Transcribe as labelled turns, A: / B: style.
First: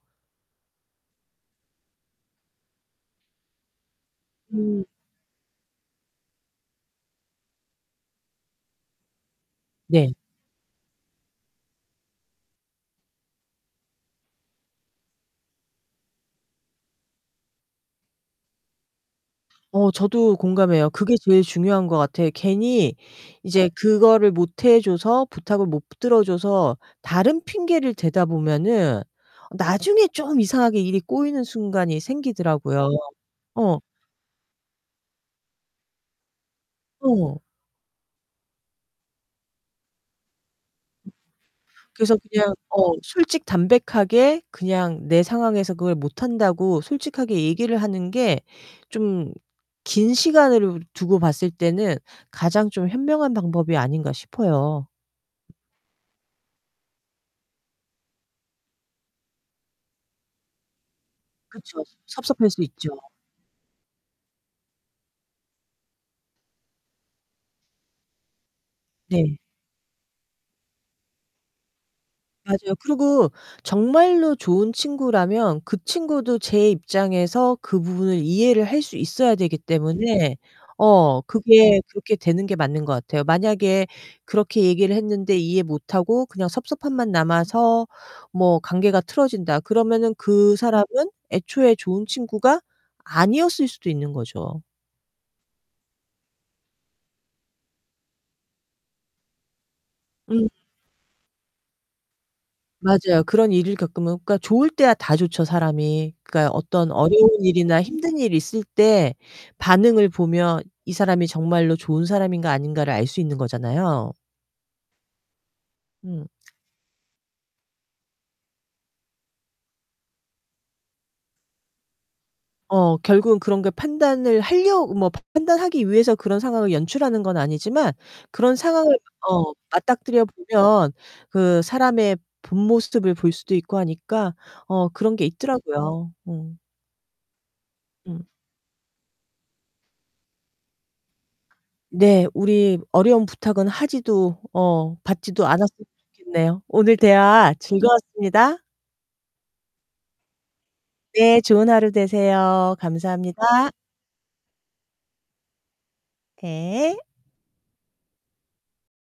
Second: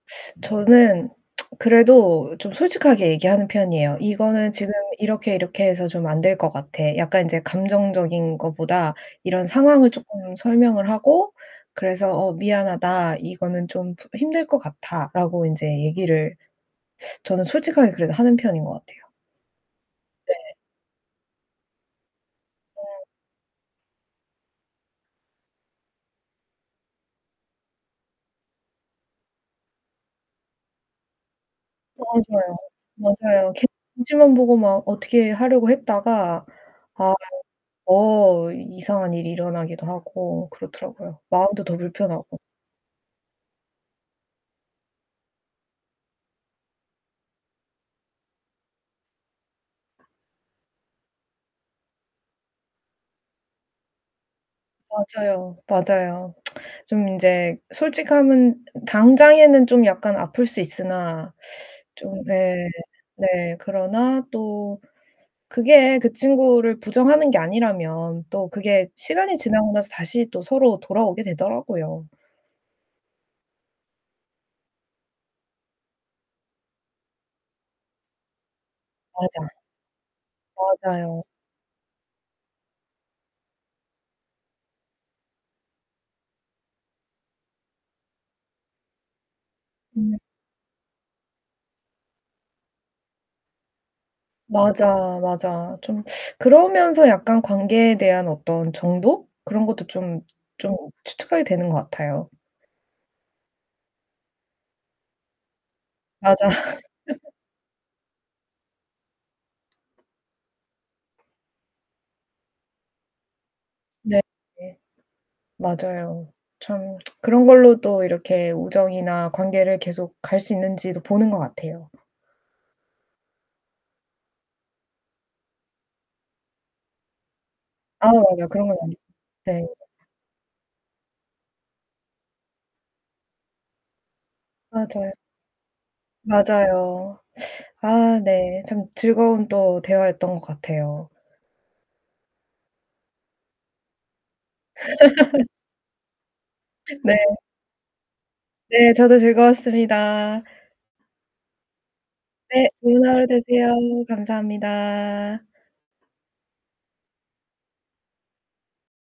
A: 저는 그래도 좀 솔직하게 얘기하는 편이에요. "이거는 지금
B: 음.
A: 이렇게 이렇게 해서 좀 안 될 것 같아." 약간 인제 감정적인 거보다 이런 상황을
B: 네.
A: 쪼끔 설명을 하고 그래서 "어, 미안하다. 이거는 좀 힘들 것 같아."라고 인제 얘기를 저는 솔직하게 그래도 하는 편인 것 같아요.
B: 어
A: 네.
B: 저도 공감해요. 그게 제일 중요한 것 같아요. 괜히
A: 어.
B: 이제 그거를 못 해 줘서, 부탁을 못 들어줘서 다른 핑계를 대다 보면은 나중에 좀 이상하게 일이 꼬이는 순간이
A: 맞아요.
B: 생기더라고요.
A: 맞아요. 괜히
B: 어.
A: 눈치만 보고 막 어떻게 하려고 했다가 아유
B: 어.
A: 어 이상한 일이 일어나기도 하고 그렇더라고요. 마음도 더
B: 그래서
A: 불편하고.
B: 그냥 어, 솔직 담백하게 그냥 내 상황에서 그걸 못한다고 솔직하게 얘기를 하는 게 좀 긴 시간을 두고 봤을 때는 가장 좀 현명한 방법이 아닌가 싶어요.
A: 맞아요, 맞아요. 좀 인제 솔직함은 당장에는 좀 약간 아플 수 있으나
B: 그쵸.
A: 좀
B: 섭섭할
A: 예.
B: 수 있죠.
A: 네. 그러나 또 그게 그 친구를 부정하는 게 아니라면 또 그게 시간이
B: 네.
A: 지나고 나서 다시 또 서로 돌아오게 되더라고요.
B: 맞아요. 그리고 정말로 좋은 친구라면 그 친구도 제 입장에서 그 부분을 이해를 할 수 있어야
A: 맞아.
B: 되기 때문에 어
A: 맞아요.
B: 그게 그렇게 되는 게 맞는 것 같아요. 만약에 그렇게 얘기를 했는데 이해 못하고 그냥 섭섭함만 남아서 뭐 관계가 틀어진다 그러면은
A: 음.
B: 그 사람은 애초에 좋은 친구가 아니었을 수도 있는 거죠.
A: 맞아, 맞아. 좀 그러면서 약간 관계에 대한 어떤 정도? 그런 것도 좀,
B: 음.
A: 좀 추측하게 되는 것 같아요.
B: 맞아요. 그런 일을 겪으면 그러니까 좋을 때야 다 좋죠, 사람이.
A: 맞아.
B: 그러니까 어떤 어려운 일이나 힘든 일이 있을 때 반응을 보면 이 사람이 정말로 좋은 사람인가 아닌가를 알 수 있는 거잖아요.
A: 네.
B: 음.
A: 맞아요. 참 그런 걸로 또 이렇게 우정이나 관계를 계속 갈 수 있는지도 보는 것 같아요.
B: 어. 결국은 그런 걸 판단을 할려 뭐 판단하기 위해서 그런 상황을 연출하는 건 아니지만
A: 아 맞아요.
B: 그런
A: 그런 건
B: 상황을
A: 아니죠.
B: 만 어
A: 네.
B: 맞닥뜨려 보면 그 사람의 본 모습을 볼 수도 있고 하니까 어
A: 맞아요.
B: 그런 게 있더라고요. 음.
A: 맞아요. 아,
B: 음.
A: 네. 참 즐거운 또 대화였던 것 같아요.
B: 네. 우리 어려운 부탁은 하지도 어 받지도 않았으면 좋겠네요. 오늘
A: 네.
B: 대화 즐거웠습니다.
A: 네. 저도 즐거웠습니다.
B: 네. 좋은 하루
A: 네,
B: 되세요.
A: 좋은 하루
B: 감사합니다.
A: 되세요. 감사합니다.
B: 예.